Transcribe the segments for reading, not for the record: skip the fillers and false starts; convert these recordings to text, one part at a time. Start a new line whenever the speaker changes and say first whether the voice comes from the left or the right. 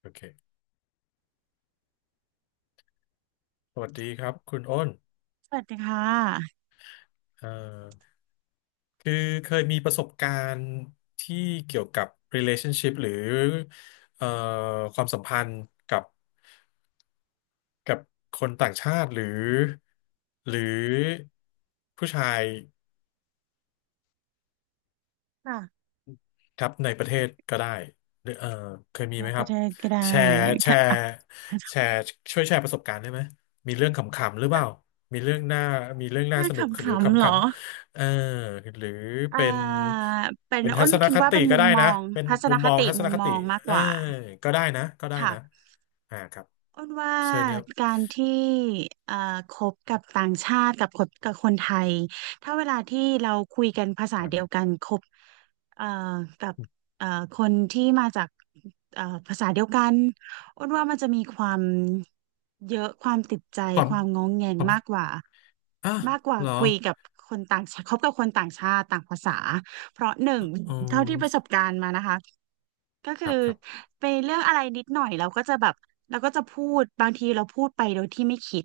left: โอเค สวัสดีครับคุณอ้น
right: สวัสดีค่ะ
left: เอ่อคือเคยมีประสบการณ์ที่เกี่ยวกับ relationship หรือเอ่อความสัมพันธ์กับกับคนต่างชาติหรือผู้ชาย
right: ค่ะ
left: ครับในประเทศก็ได้หรือเคยมี
right: ไป
left: ไหมค
right: ป
left: รั
right: ระ
left: บ
right: เทศก็ได้
left: แชร์แช
right: ค่ะ
left: ร์
right: อ่ะ
left: แชร์ช่วยแชร์ประสบการณ์ได้ไหมมีเรื่องขำๆหรือเปล่ามีเรื่องน่ามีเรื่องน่า
right: น่า
left: ส
right: ข
left: นุกหรือ
right: ำๆ
left: ขำ
right: เหร
left: ขั
right: อ
left: นเออหรือเป็
right: อ่า
left: น
right: เป็น
left: เป็นทั
right: อ้น
left: ศน
right: คิด
left: ค
right: ว่า
left: ติ
right: เป็น
left: ก็
right: มุม
left: ได้
right: ม
left: นะ
right: อง
left: เป็น
right: ทัศ
left: มุ
right: น
left: ม
right: ค
left: มอง
right: ติ
left: ทัศน
right: มุม
left: ค
right: ม
left: ติ
right: องมาก
left: เอ
right: ก
left: อ
right: ว่า
left: ก็ได้นะก็ได้
right: ค่ะ
left: นะอ่าครับ
right: อ้นว่า
left: เชิญครับ
right: การที่เอ่อคบกับต่างชาติกับคนกับคนไทยถ้าเวลาที่เราคุยกันภาษา
left: ฟัง
right: เดีย
left: ไว้
right: วกันคบเอ่อกับเอ่อคนที่มาจากภาษาเดียวกันอ้นว่ามันจะมีความเยอะความติดใจ
left: ความ
right: ความงงแง
left: ค
right: ง
left: วาม
right: มากกว่า
left: อ่ะ
right: มากกว่า
left: เหรอ
right: คุยกับคนต่างชาติคบกับคนต่างชาติต่างภาษาเพราะหนึ่ง
left: อ๋
right: เท่าที่ประ
left: อ
right: สบการณ์มานะคะ ก็
left: ครั
right: คื
left: บ
right: อ
left: ครับ
right: ไปเรื่องอะไรนิดหน่อยเราก็จะแบบเราก็จะพูดบางทีเราพูดไปโดยที่ไม่คิด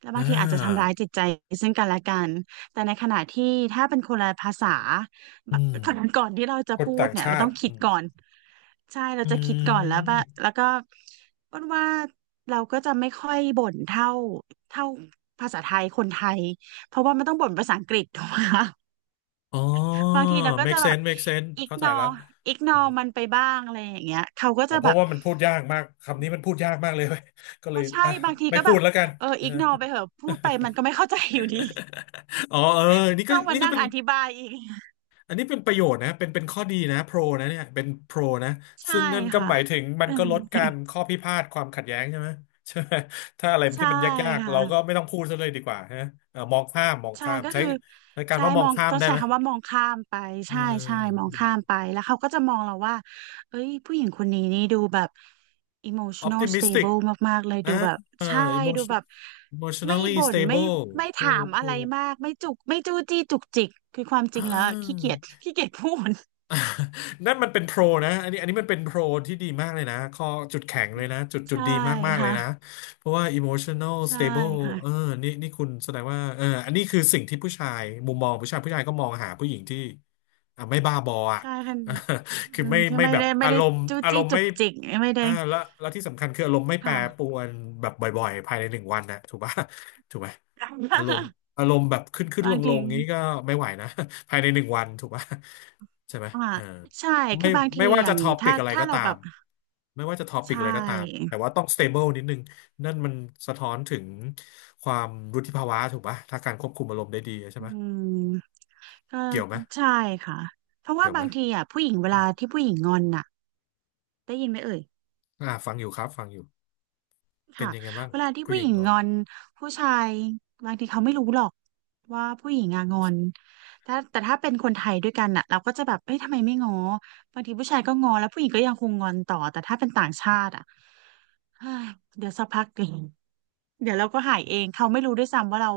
right: แล้ว
left: อ่
right: บางทีอาจจะทำ
left: า
right: ร้ายจิตใจซึ่งกันและกันแต่ในขณะที่ถ้าเป็นคนละภาษา
left: อื
right: บะ
left: ม
right: ก่อนที่เราจะ
left: คน
right: พูด
left: ต่าง
right: เนี่ย
left: ชา
right: เราต้อ
left: ติ
right: งคิ
left: อื
right: ด
left: ม
right: ก่อนใช่เรา
left: อื
right: จะคิดก่อนแล้วว่าแล้
left: ม
right: วก็อ้วนว่าเราก็จะไม่ค่อยบ่นเท่าภาษาไทยคนไทยเพราะว่ามันต้องบ่นภาษาอังกฤษถูกไหมคะ
left: อ๋อ
right: บางทีเราก็จะ
left: make
right: แบบ
left: sense make sense
right: อิก
left: เข้าใจ
right: นอ
left: แล้ว
right: อิกน
left: อ
right: อมัน
left: ม
right: ไปบ้างอะไรอย่างเงี้ยเขาก็
left: อ๋อ
right: จะ
left: เพ
right: แบ
left: ราะ
right: บ
left: ว่ามันพูดยากมากคำนี้มันพูดยากมากเลย เว้ยก็เล
right: อ๋อ
left: ย
right: ใช่
left: อ่ะ
right: บางที
left: ไม่
right: ก็
left: พู
right: แบ
left: ด
right: บ
left: แล้วกัน
right: เอออิ กนอไปเหอะพูดไปมันก็ไม่เข้าใจอยู่ดี
left: อ๋อเออนี่ก็
right: ต้องมา
left: นี่ก็
right: นั่ง
left: เป็น
right: อธิบายอีก
left: อันนี้เป็นประโยชน์นะเป็นข้อดีนะโปรนะเนี่ยเป็นโปรนะ
right: ใช่
left: ซึ่งนั่นก็
right: ค่ะ
left: หมายถึงมันก็ลดการข้อพิพาทความขัดแย้งใช่ไหมใช่ไหมถ้าอะไร ที่
right: ใช่
left: มันยากๆเราก็
right: ค่ะ
left: ไม่ต้องพูดซะเลยดีกว่าฮะเออมองข้ามมอง
right: ใช่
left: ข้าม
right: ก็
left: ใช้
right: คือ
left: ในการ
right: ใช่
left: ว่ามอ
right: ม
left: ง
right: อง
left: ข้าม
right: ต้อง
left: ได้
right: ใช้
left: ไหม
right: คำว่ามองข้ามไป
left: อื
right: ใช่ใช่มองข้าม
left: ม
right: ไปแล้วเขาก็จะมองเราว่าเอ้ยผู้หญิงคนนี้นี่ดูแบบ emotional
left: optimistic
right: stable มากๆเลย
left: อ่า
right: ดูแบบใช่
left: อิมมอ
right: ดู
left: ชั่
right: แบ
left: น
right: บ
left: อิมมอชแน
right: ไม่
left: ลลี่
right: บ่
left: สแต
right: น
left: บิ
right: ไม่
left: ล
right: ไม่
left: ทู
right: ถามอะ
left: ทู
right: ไรมากไม่จุกไม่จู้จี้จุกจิกคือความจริงแล้วขี้เกียจขี้เกียจพูด
left: นั่นมันเป็นโปรนะอันนี้มันเป็นโปรที่ดีมากเลยนะข้อจุดแข็งเลยนะจุด
right: ใช่
left: ดีมากๆเลย
right: ค่ะ
left: นะเพราะว่า emotional
right: ใช่
left: stable
right: ค่ะ
left: เออนี่คุณแสดงว่าอันนี้คือสิ่งที่ผู้ชายมุมมองผู้ชายก็มองหาผู้หญิงที่อ่ะไม่บ้าบออ่ะ
right: ใช่ค่ะ
left: คือ
right: อืม
left: ไม่
right: ที่
left: ไม่
right: ไม่
left: แบบ
right: ได้ไม่
left: อา
right: ได้
left: รมณ์
right: จู้
left: อาร
right: จี้
left: มณ์
right: จุ
left: ไม่
right: กจิกไม่ได้
left: อ่าแล้วที่สำคัญคืออารมณ์ไม่แปร
right: ค่ะ
left: ปรวนแบบบ่อยๆภายในหนึ่งวันนะถูกปะถูกไหมอารมณ์ อารมณ์แบบขึ้นขึ้น
right: บา
left: ล
right: ง
left: งล
right: ที
left: งงี้ก็ไม่ไหวนะ ภายในหนึ่งวันถูกปะ ใช่ไหม
right: อ่า
left: เออ
right: ใช่คื
left: ไม่
right: อบางที
left: ไม่ว่า
right: อย่า
left: จะ
right: ง
left: ทอปิ
right: ถ้า
left: กอะไร
right: ถ้า
left: ก็
right: เรา
left: ตา
right: แบ
left: ม
right: บ
left: ไม่ว่าจะทอปิก
right: ใช่
left: อะไรก็ตาม แต่ว่าต้อง stable นิดนึง นั่นมันสะท้อนถึงความวุฒิภาวะถูกปะถ้าการควบคุมอารมณ์ได้ดีใช่
right: อื
left: ไหม
right: มก็
left: เกี่ยวไหม
right: ใช่ค่ะเพราะว่า
left: เกี่ยวไหม
right: บางทีอ่ะผู้หญิงเวลาที่ผู้หญิงงอนน่ะได้ยินไหมเอ่ย
left: อ่าฟังอยู่ครับฟังอยู่เป็น
right: ค่ะ
left: ยังไงบ้าง
right: เวลาที่
left: ผู้ห
right: ผู้
left: ญิ
right: ห
left: ง
right: ญิง
left: งอ
right: ง
left: น
right: อนผู้ชายบางทีเขาไม่รู้หรอกว่าผู้หญิงอะงอนแต่ถ้าเป็นคนไทยด้วยกันน่ะเราก็จะแบบเอ้ยทำไมไม่ง้อบางทีผู้ชายก็งอแล้วผู้หญิงก็ยังคงงอนต่อแต่ถ้าเป็นต่างชาติอ่ะเฮ้ยเดี๋ยวสักพัก เอง เดี๋ยวเราก็หายเองเขาไม่รู้ด้วยซ้ำว่าเรา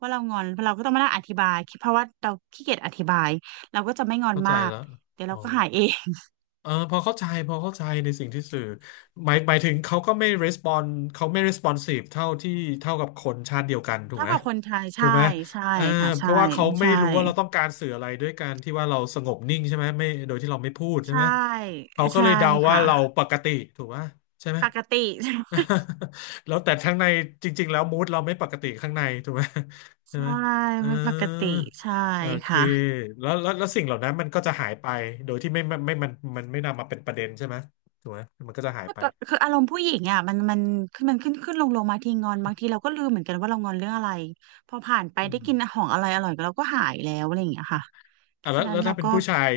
right: งอนเราก็ต้องมานั่งอธิบายเพราะว่าเราขี้เกียจอธิบายเราก็จะไม่งอน
left: เข้าใจ
right: มาก
left: แล้ว
right: เดี๋ยว
left: อ๋
right: เรา
left: อ
right: ก็หายเอง
left: เออพอเข้าใจในสิ่งที่สื่อหมายถึงเขาก็ไม่ respond เขาไม่ responsive เท่าที่เท่ากับคนชาติเดียวกัน ถูก
right: ถ้า
left: ไหม
right: กับคนไทย
left: ถู
right: ใช่
left: กไหม
right: ใช่
left: เออ
right: ค่ะ
left: เพ
right: ใช่
left: ราะว่าเขาไม่
right: ใช่
left: รู้ว่าเราต้องการสื่ออะไรด้วยการที่ว่าเราสงบนิ่งใช่ไหมไม่โดยที่เราไม่พูดใช่
right: ใช่
left: ไหมเขาก็
right: ใช่
left: เลยเดาว่า
right: ค่ะ
left: เราปกติถูกไหมใช่ไหม
right: ปกติ ใช่
left: แล้วแต่ข้างในจริงๆแล้วมูดเราไม่ปกติข้างในถูกไหมใช่
right: ใช่
left: ไหมเออ
right: ไม่ปกติใช่
left: โอเค
right: ค่ะ
left: แล้วสิ่งเหล่านั้นมันก็จะหายไปโดยที่ไม่มันไม่นำมาเป็นประเด็นใช่ไหมถูกไหมมันก็จะหายไป
right: คืออารมณ์ผู้หญิงอ่ะมันขึ้นขึ้นลงลงมาทีงอนบางทีเราก็ลืมเหมือนกันว่าเรางอนเรื่องอะไรพอผ่านไป
left: อื
right: ได้
left: ม
right: กินของอร่อยอร่อยเราก็หายแล้วอะไรอย่างเงี้ยค่ะ
left: อ่ะแล้
right: ฉะ
left: ว
right: นั้
left: แล้
right: น
left: ว
right: เรา
left: ถ้าเป็น
right: ก็
left: ผู้ชาย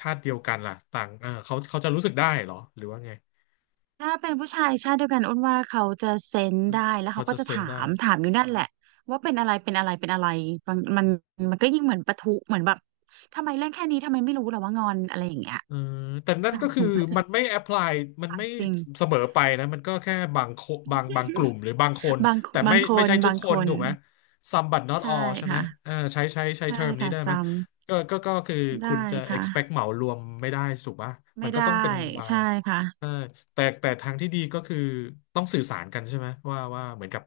left: ชาติเดียวกันล่ะต่างเออเขาจะรู้สึกได้เหรอหรือว่าไง
right: ถ้าเป็นผู้ชายชาติเดียวกันอ้นว่าเขาจะเซนส์ได้แล้ว
left: เขา
right: เขาก็
left: จะ
right: จะ
left: เซน
right: ถา
left: ได้
right: มถามอยู่นั่นแหละว่าเป็นอะไรเป็นอะไรเป็นอะไรมันมันมันก็ยิ่งเหมือนปะทุเหมือนแบบทำไมเล่นแค่นี้ทำไมไม่รู้เหรอว่างอนอะไรอย่างเงี้ย
left: เออแต่นั่น
right: อ่ะ
left: ก็คื
right: ฉั
left: อ
right: นก็จะ
left: มันไม่แอพพลายมัน
right: ตัด
left: ไม่
right: สิ่ง
left: เสมอไปนะมันก็แค่บางโคบางกลุ่มหรือบางคน
right: บาง
left: แต่
right: บา
left: ไม่
right: งค
left: ไม่
right: น
left: ใช่ทุก
right: บาง
left: ค
right: ค
left: น
right: น
left: ถูกไหม Some but not
right: ใช่
left: all ใช่ไหม
right: ค่ะ
left: เออใช้
right: ใช่
left: เทอมนี้
right: ค่ะ
left: ได้ไหม
right: ซ้
left: ก็คือ
right: ำ
left: คุณ
right: ได้
left: จะ
right: ค่ะ
left: expect เหมารวมไม่ได้สุกป่ะมั
right: ไม่
left: นก็
right: ได้
left: ต้องเป็นบา
right: ใช่
left: ง
right: ค่ะ
left: แต่ทางที่ดีก็คือต้องสื่อสารกันใช่ไหมว่าเหมือนกับ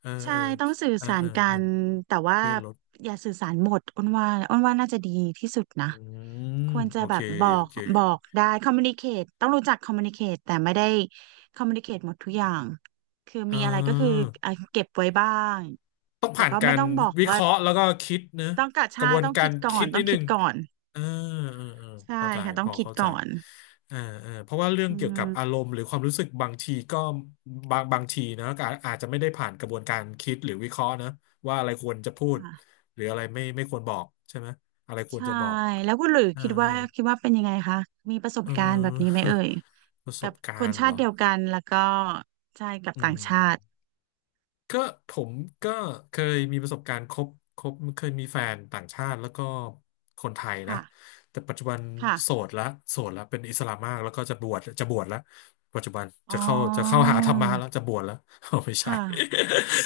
left: เออ
right: ใช่
left: เออ
right: ต้องสื่อ
left: เออ
right: สา
left: เอ
right: ร
left: อ
right: กั
left: เออ
right: นแต่ว่า
left: เพื่อนลด
right: อย่าสื่อสารหมดอ้นว่าน่าจะดีที่สุดนะ
left: อืม
right: ควรจะ
left: โอ
right: แบ
left: เค
right: บบอ
left: โอ
right: ก
left: เค
right: บอกได้คอมมูนิเคตต้องรู้จักคอมมูนิเคตแต่ไม่ได้คอมมูนิเคตหมดทุกอย่างคือ
left: อ่า
right: มีอะไรก็คืออ่ะเก็บไว้บ้าง
left: ต้อง
right: แต่
left: ผ่าน
right: ก็
left: กา
right: ไม่
left: ร
right: ต้องบอก
left: วิเค
right: ว่า
left: ราะห์แล้วก็คิดเนอะ
right: ต้องกะ
left: กระ
right: ใช่
left: บวน
right: ต้อง
left: กา
right: คิ
left: ร
right: ดก่อ
left: คิ
right: น
left: ด
right: ต้
left: นิ
right: อ
left: ด
right: ง
left: นึ
right: คิด
left: ง
right: ก่อน
left: เออเออ
right: ใช่
left: เข้าใจ
right: ค่ะต้
left: พ
right: อง
left: อ
right: คิด
left: เข้าใจ
right: ก่อน
left: เออเพราะว่าเรื่อง
right: อื
left: เกี่ยวกับอาร
right: ม
left: มณ์หรือความรู้สึกบางทีก็บางทีนะก็อาจจะไม่ได้ผ่านกระบวนการคิดหรือวิเคราะห์นะว่าอะไรควรจะพูด
right: ค่ะ
left: หรืออะไรไม่ควรบอกใช่ไหมอะไรควร
right: ใช่
left: จะบอก
right: แล้วคุณหลุย
left: เออ
right: คิด
left: เออ
right: ว่าคิดว่าเป็นยังไงคะมีประส
left: เอ
right: บ
left: อ
right: การณ์แบบนี้ไหมเอ่ย
left: ประส
right: แบ
left: บ
right: บ
left: กา
right: ค
left: ร
right: น
left: ณ์
right: ชา
left: เหร
right: ติ
left: อ
right: เดียวกันแล้วก็ใช่กับ
left: อื
right: ต่างชาติ
left: ม ก็ผมก็เคยมีประสบการณ์คบเคยมีแฟนต่างชาติแล้วก็คนไทยนะ
right: ค่ะ
left: แต่ปัจจุบันโส
right: ค่ะ
left: ดละเป็นอิสลามมากแล้วก็จะบวชละปัจจุบัน
right: อ๋อ
left: จะเข้าหาธรรมะแล้วจะบวชแล้วเอา ไม่ใช่
right: ค่ะ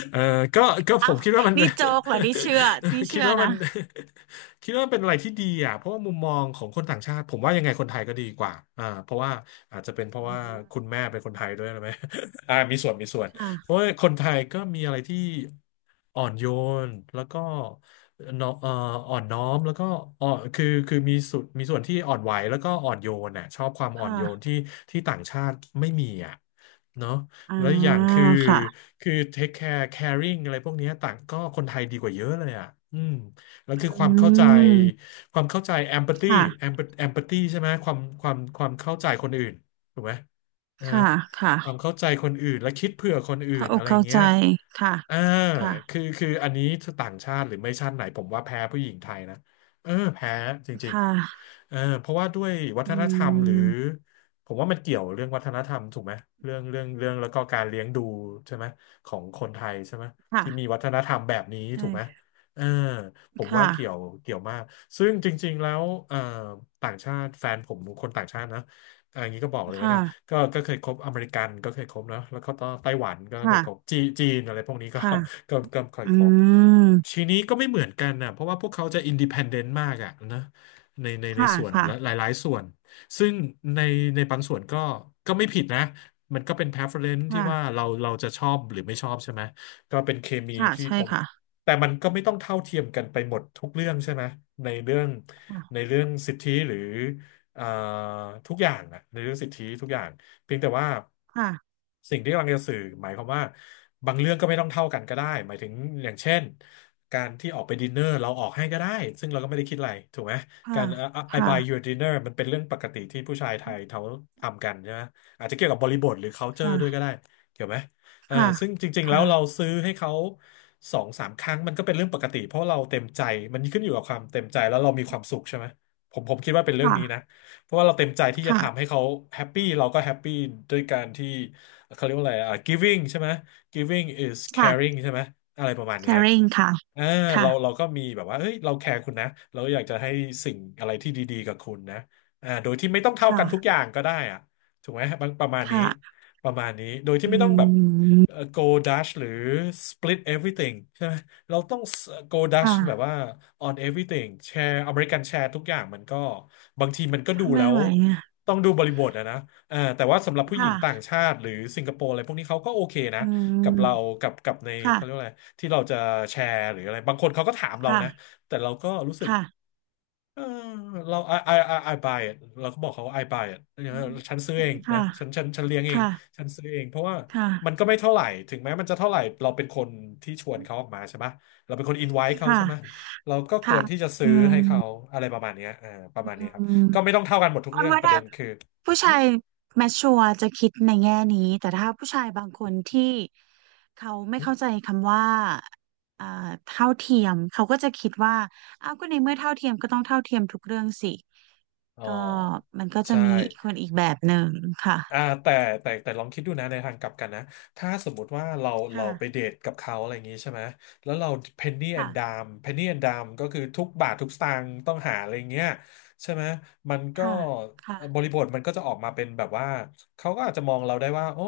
left: เออก็ก็ผ
right: อ้า
left: ม
right: ว
left: คิดว่ามัน
right: นี่โจ๊กเหรอนี่เชื่อนี่
left: คิ
right: เชื่
left: ด
right: อ
left: ว่ามั
right: นะ
left: น คิดว่ามันเป็นอะไรที่ดีอ่ะเพราะว่ามุมมองของคนต่างชาติผมว่ายังไงคนไทยก็ดีกว่าอ่าเพราะว่าอาจจะเป็นเพ
right: อื
left: ราะว่า
right: ม
left: คุณแม่เป็นคนไทยด้วยหรือไหม อ่ามีส่วน เพราะ
right: ค่ะ
left: ว่าคนไทยก็มีอะไรที่อ่อนโยนแล้วก็เนอะอ่อนน้อมแล้วก็อ่อนคือมีสุดมีส่วนที่อ่อนไหวแล้วก็อ่อนโยนน่ะชอบความอ่อ
right: ค่ะ
left: นโยนที่ที่ต่างชาติไม่มีอ่ะเนาะ
right: อ่า
left: แล้วอกอย่างคือ
right: ค่ะ
left: คือ take care caring อะไรพวกเนี้ยต่างก็คนไทยดีกว่าเยอะเลยอ่ะอืมแล้ว
right: อื
left: คือความเข้าใจ
right: ม
left: ความเข้าใจ empathy
right: ค่ะ
left: empathy ใช่ไหมความเข้าใจคนอื่นถูกไหมนะ
right: ค่ะค่ะ
left: ความเข้าใจคนอื่นและคิดเผื่อคนอื่
right: เข้า
left: น
right: อ
left: อะ
right: ก
left: ไร
right: เข้า
left: เงี้
right: ใจ
left: ย
right: ค่ะ
left: อ่า
right: ค่ะ
left: คืออันนี้ต่างชาติหรือไม่ชาติไหนผมว่าแพ้ผู้หญิงไทยนะเออแพ้จ
right: ค
left: ริง
right: ่ะ
left: ๆเออเพราะว่าด้วยวั
right: อื
left: ฒนธรรมหรือ
right: ม
left: ผมว่ามันเกี่ยวเรื่องวัฒนธรรมถูกไหมเรื่องแล้วก็การเลี้ยงดูใช่ไหมของคนไทยใช่ไหม
right: ค่ะ
left: ที่มีวัฒนธรรมแบบนี้ถูกไหม
right: ใช่
left: เออผมว่าเกี่ยว
right: ค่ะ
left: เกี่ยวมากซึ่งจริงๆ แล้วต่างชาติแฟนผมคนต่างชาตินะอะอย่างนี้ก็บอกเลยแล้ว
right: ค่ะ
left: กัน ก็เคยคบอเมริกันก็เคยคบเนอะแล้วก็ไต้หวันก็เค
right: ค่ะ
left: ยคบจีจีนอะไรพวกนี้ก็
right: ค่ะ
left: ก็เคย
right: อื
left: คบ
right: ม
left: ทีนี้ก็ไม่เหมือนกันนะเพราะว่าพวกเขาจะอินดิเพ n เดนต์มากอะนะใน
right: ค่ะ
left: ส่วน
right: ค่ะ
left: และหลายๆส่วนซึ่งในในบางส่วนก็ไม่ผิดนะมันก็เป็น preference ที่
right: ค่ะ
left: ว่าเราจะชอบหรือไม่ชอบใช่ไหมก็เป็นเคมี
right: ค่ะ
left: ที่
right: ใช่
left: ตรง
right: ค่ะ
left: แต่มันก็ไม่ต้องเท่าเทียมกันไปหมดทุกเรื่องใช่ไหมในเรื่องใน
right: ค่ะ
left: เรื่องสิทธิหรือ เอ่อทุกอย่างนะในเรื่องสิทธิทุกอย่างเพียงแต่ว่า
right: ค่ะ
left: สิ่งที่กำลังจะสื่อหมายความว่าบางเรื่องก็ไม่ต้องเท่ากันก็ได้หมายถึงอย่างเช่นการที่ออกไปดินเนอร์เราออกให้ก็ได้ซึ่งเราก็ไม่ได้คิดอะไรถูกไหมกา
right: ค่ะ
left: รI
right: ค่ะ
left: buy you a dinner มันเป็นเรื่องปกติที่ผู้ชายไทยเขาทำกันใช่ไหมอาจจะเกี่ยวกับบริบทหรือ culture ด้วย
right: ค่ะ
left: ก็ได้เกี่ยวไหมเออ
right: ค่ะ
left: ซึ่งจริงๆแล้วเรา
right: ค่ะ
left: ซื้อให้เขาสองสามครั้งมันก็เป็นเรื่องปกติเพราะเราเต็มใจมันขึ้นอยู่กับความเต็มใจแล้วเรามีความสุขใช่ไหมผมคิดว่าเป็นเรื่อง
right: ค่ะ
left: นี้นะ เพราะว่าเราเต็มใจที่จะ
right: ค่ะ
left: ทำให้เขาแฮปปี้เราก็แฮปปี้ด้วยการที่เขาเรียกว่าอะไรอ่ะ giving ใช่ไหม giving is
right: ค่ะ
left: caring ใช่ไหมอะไรประมาณเนี้ย
right: caring ค่ะ
left: อ่า
right: ค่ะ
left: เราก็มีแบบว่าเฮ้ยเราแคร์คุณนะเราอยากจะให้สิ่งอะไรที่ดีๆกับคุณนะอ่าโดยที่ไม่ต้องเท่ากันทุก
right: ค่ะ
left: อย่างก็ได้อ่ะถูกไหมบางประมาณ
right: ค
left: นี้
right: ่ะ
left: ประมาณนี้โดยที่
right: อื
left: ไม่ต้องแบบ
right: ม
left: go dash หรือ split everything ใช่ไหม เราต้อง go Dutch แบบ
right: ค่ะ
left: ว่า on everything แชร์อเมริกันแชร์ทุกอย่างมันก็บางทีมันก็ดูแล้
right: ไม่
left: ว
right: ไหวอ่ะ
left: ต้องดูบริบทอะนะเออแต่ว่าสำหรับผู้หญิงต่าง
right: ค่ะ
left: ชาติหรือสิงคโปร์อะไรพวกนี้เขาก็โอเคนะ
right: อื
left: กับเรา
right: ม
left: กับใน
right: ค่ะ
left: เขาเรียกว่าอะไรที่เราจะแชร์หรืออะไรบางคนเขาก็ถามเรานะ
right: ค่ะ
left: แต่เราก็รู้สึก
right: ค่ะ
left: เออเรา I buy it เราก็บอกเขาว่า I buy it ฉันซื้อเองนะ
right: ค่ะ
left: ฉันเลี้ยงเอง
right: ค่ะ
left: ฉันซื้อเอง เพราะว่ามัน
right: ค่ะ
left: ก็ไม่เท่าไหร่ ถึงแม้มันจะเท่าไหร่เราเป็นคนที่ชวนเขาออกมาใช่ไหมเราเป็นคนอินไว e เขา
right: ค่ะ
left: ใช่ไหม เราก็ค
right: ค่ะ
left: วรที่จะซื้
right: อื
left: อให้เขาอะไรประมาณเนี้ยเออประมาณนี้ครับ
right: ม
left: ก็ไม่ต้องเท่ากันหมดทุก
right: ค
left: เรื่
right: น
left: อง
right: ว่า
left: ประเด็
right: ถ้า
left: นคือ
right: ผู้
left: หึ
right: ชายแมชชัวรจะคิดในแง่นี้แต่ถ้าผู้ชายบางคนที่เขาไม่
left: หึ
right: เข้าใจคำว่าอ่าเท่าเทียมเขาก็จะคิดว่าอ้าวก็ในเมื่อเท่าเทียมก็ต้องเท่าเทียมทุกเรื่องสิ
left: อ๋อ
right: ก็มันก็จะ
left: ใช่
right: มีอีกคนอีกแบบหนึ่งค่ะ
left: อ่าแต่แต่ลองคิดดูนะในทางกลับกันนะถ้าสมมุติว่าเราไปเด
right: ค่ะ
left: ทกับเขาอะไรอย่างงี้ใช่ไหมแล้วเรา
right: ค่ะ
left: penny and dime ก็คือทุกบาททุกสตางค์ต้องหาอะไรอย่างเงี้ยใช่ไหมมันก็
right: ค่ะค่ะ
left: บริบทมันก็จะออกมาเป็นแบบว่าเขาก็อาจจะมองเราได้ว่าโอ้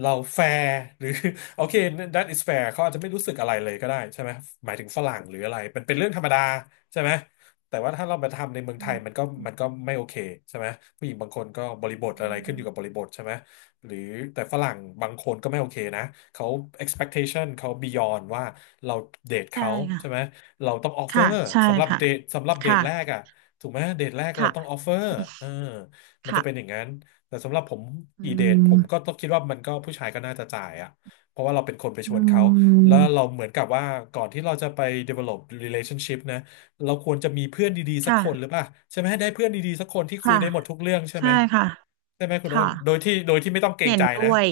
left: เราแฟร์หรือ โอเค that is fair เขาอาจจะไม่รู้สึกอะไรเลยก็ได้ใช่ไหมหมายถึงฝรั่งหรืออะไรเป็นเรื่องธรรมดาใช่ไหม แต่ว่าถ้าเรามาทำในเมือง
right: อื
left: ไทยมัน
right: ม
left: ก็มันก็ไม่โอเคใช่ไหมผู้หญิงบางคนก็บริบทอะไร
right: อื
left: ขึ้นอยู่กับบ
right: ม
left: ริบทใช่ไหมหรือแต่ฝรั่งบางคนก็ไม่โอเคนะเขา expectation เขา beyond ว่าเราเดท
right: ใช่
left: เขาใช่ไหม
right: ค่ะ
left: เราต้อง
right: ค่ะ
left: offer
right: ใช่
left: สำหรับ
right: ค่ะ
left: เดทแรก
right: ค่ะ
left: อ่ะถูกไหมเดทแรกเรา
right: ค่ะ
left: ต้อง offer เออมันจะ
right: ค่ะ
left: เป็นอย่างนั้นแต่สำหรับผม
right: อื
left: กีเดทผ
right: ม
left: มก็ต้องคิดว่ามันก็ผู้ชายก็น่าจะจ่ายอ่ะเพราะว่าเราเป็นคนไปชว
right: อื
left: นเขาแล้วเรา
right: ม
left: เหมือนกับว่าก่อนที่เราจะไป develop relationship นะ เราควรจะมีเพื่อนดีๆสัก
right: ค่ะ
left: คนหรือเปล่าใช่ไหมให้ได้เพื่อนดีๆสักคนที่คุย
right: ค่ะ
left: ได้หมดทุกเรื่องใช่
right: ใช่
left: ไหม
right: ค่ะ
left: ใช่ไหมคุณโอ
right: ค่ะ
left: นโดยที่ไม่ต้องเกรง
right: เห็น
left: ใจนะ
right: ด้วย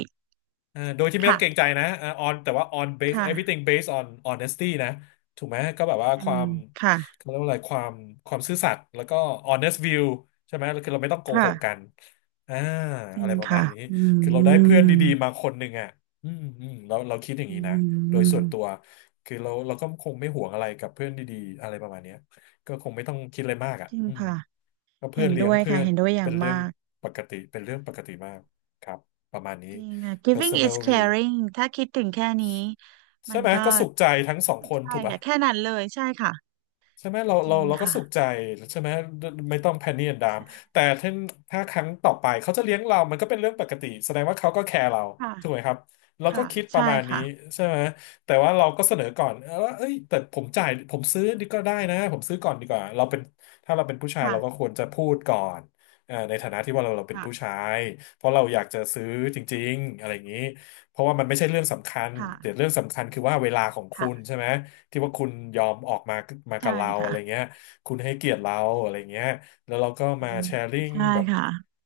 left: โดยที่ไม่ต้องเกรงใจ
right: ค่ะ
left: นะon แต่ว่า on base
right: ค่ะ
left: everything based on honesty นะถูกไหมก็แบบว่า
right: อื
left: ควา
right: ม
left: ม
right: ค่ะ
left: เขาเรียกว่าอะไรความความซื่อสัตย์แล้วก็ honest view ใช่ไหมคือเราไม่ต้องโกห
right: ค่ะ
left: กกันอ่า
right: จริ
left: อะไร
right: ง
left: ประมาณ
right: ค่ะ
left: นี้
right: อื
left: คือเราได้เพื่อน
right: ม
left: ดีๆมาคนหนึ่งอ่ะเราคิดอย่าง
right: อื
left: นี้นะโดยส่วนตัว
right: ม
left: คือเราก็คงไม่ห่วงอะไรกับเพื่อนดีๆอะไรประมาณเนี้ยก็คงไม่ต้องคิดอะไรมากอ่ะ
right: จริง
left: อืม
right: ค่ะ
left: ก็เพื่
right: เห็
left: อน
right: น
left: เลี้ย
right: ด้
left: ง
right: วย
left: เพื่
right: ค่ะ
left: อน
right: เห็นด้วยอ
left: เป็
right: ย่าง
left: นเรื่อง
right: มาก
left: ปกติเป็นเรื่องปกติมากครับประมาณนี้
right: จริงค่ะ giving
left: personal
right: is
left: view
right: caring ถ้าคิดถึงแค่นี้
left: ใช่
right: มัน
left: ไหม
right: ก็
left: ก็สุขใจทั้งสองคน
right: ใช่
left: ถูกปะ
right: ค่ะแค่นั้นเลยใช่ค่ะ
left: ใช่ไหมเรา
right: จริ
left: เรา
right: ง
left: เราก็
right: ค่ะ
left: สุขใจใช่ไหมไม่ต้องแพนนี่แอนดาม
right: ใช่
left: แต่ถ้าถ้าครั้งต่อไปเขาจะเลี้ยงเรามันก็เป็นเรื่องปกติแสดงว่าเขาก็แคร์เรา
right: ค่ะ
left: ถูกไหมครับเราก็
right: ค่ะ
left: คิดป
right: ใช่
left: ระมาณนี้
right: ค่ะ
left: ใช่ไหมแต่ว่าเราก็เสนอก่อนเออว่าเอ้ยแต่ผมจ่ายผมซื้อดีก็ได้นะผมซื้อก่อนดีกว่าเราเป็นถ้าเราเป็นผู้ชาย
right: ค่ะ
left: เราก็ควรจะพูดก่อนในฐานะที่ว่าเราเป็นผู้ชา
right: ค่ะ
left: ยเพราะเราอยากจะซื้อจริงๆอะไรอย่างนี้ เพราะว่ามันไม่ใช่เรื่องสำคัญแต่
right: ค่ะ
left: เรื่องสำคัญคือว่าเวลาของคุณ
right: ค่ะ
left: ใช่ไหมที่ว่าคุณยอมออกมามากั
right: ใช่
left: บเราอะ
right: ค่ะ
left: ไรเงี้ยคุณให้เกียรติเราอะไรเงี้ยแล้วเราก็
right: อื
left: มา
right: ม
left: แชร์ริ่ง
right: ใช่
left: แบบ
right: ค่ะ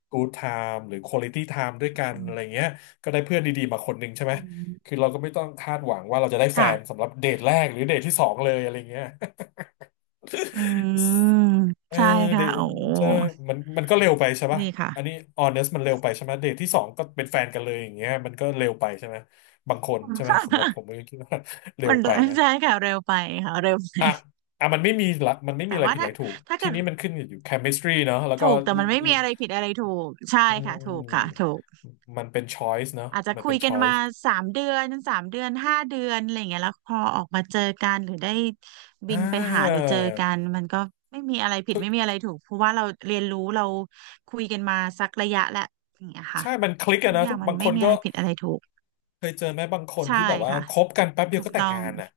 left: good time หรือ quality time ด้วยกัน
right: อื
left: อะไร
right: ม
left: เงี้ยก็ได้เพื่อนดีๆมาคนหนึ่งใช่ไหม
right: อื
left: คือ
right: ม
left: เราก็ไม่ต้องคาดหวังว่าเราจะได้แฟ
right: ค่ะ
left: นสำหรับเดทแรกหรือเดทที่สองเลยอะไรเงี้ย
right: อืม
left: เออ
right: ใช่
left: เด
right: ค่ะโอ้
left: ทจะมันก็เร็วไปใช่ปะ
right: ดีค่ะ
left: อันนี้ honest มันเร็วไปใช่ไหมเดทที่สองก็เป็นแฟนกันเลยอย่างเงี้ยมันก็เร็วไปใช่ไหมบางคนใช่ไหมสำหรับผ มก็คิดว่า เร็
right: มั
left: ว
right: น
left: ไปนะ
right: ใช่ค่ะเร็วไปค่ะเร็วไป
left: อ่ะอ่ะมันไม่มีละมันไม่มี
right: แต่
left: อะไร
right: ว่า
left: ผิดอะ
right: ถ้า
left: ไรถูก
right: ถ้า
left: ที
right: เกิด
left: นี้มันขึ้นอยู่ chemistry เนาะแล้วก็
right: ถูกแต่มันไม่มีอะไรผิดอะไรถูกใช่
left: อื
right: ค่ะถูกค่ะ
left: ม
right: ถูก
left: มันเป็น choice เนาะ
right: อาจจะ
left: มัน
right: คุ
left: เป็น
right: ยกันมา
left: choice
right: 3 เดือน 5 เดือนอะไรอย่างเงี้ยแล้วพอออกมาเจอกันหรือได้บิ
left: อ่
right: นไปหาห
left: า
right: รือเจอกันมันก็ไม่มีอะไรผิด
left: ทุก
right: ไม่มีอะไรถูกเพราะว่าเราเรียนรู้เราคุยกันมาสักระยะแล้วอย่างเงี้ยค่ะ
left: ใช่มันคลิกอะ
right: ทุก
left: นะ
right: อย่า
left: ทุ
right: ง
left: ก
right: มัน
left: บางค
right: ไม่
left: น
right: มี
left: ก็
right: อะไรผิดอะไรถูก
left: เคยเจอไหมบางคน
right: ใช่
left: ที่แบบว่า
right: ค่ะ
left: คบกันแป๊บเดีย
right: ถู
left: ว
right: ก
left: ก็แต่
right: ต้
left: ง
right: อง
left: งานอะ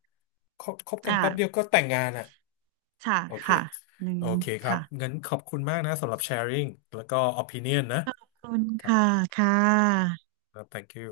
left: คบกัน
right: อ่า
left: แป๊บเดียวก็แต่งงานอะ
right: ค่ะ
left: โอเค
right: ค่ะ หนึ่
left: โอ
right: ง
left: เคครับงั้
right: ค่ะ
left: นขอบคุณมากนะสำหรับ sharing แล้วก็ opinion นะ
right: ขอบคุณ
left: ครับ
right: ค่ะ ค่ะ
left: แล้ว thank you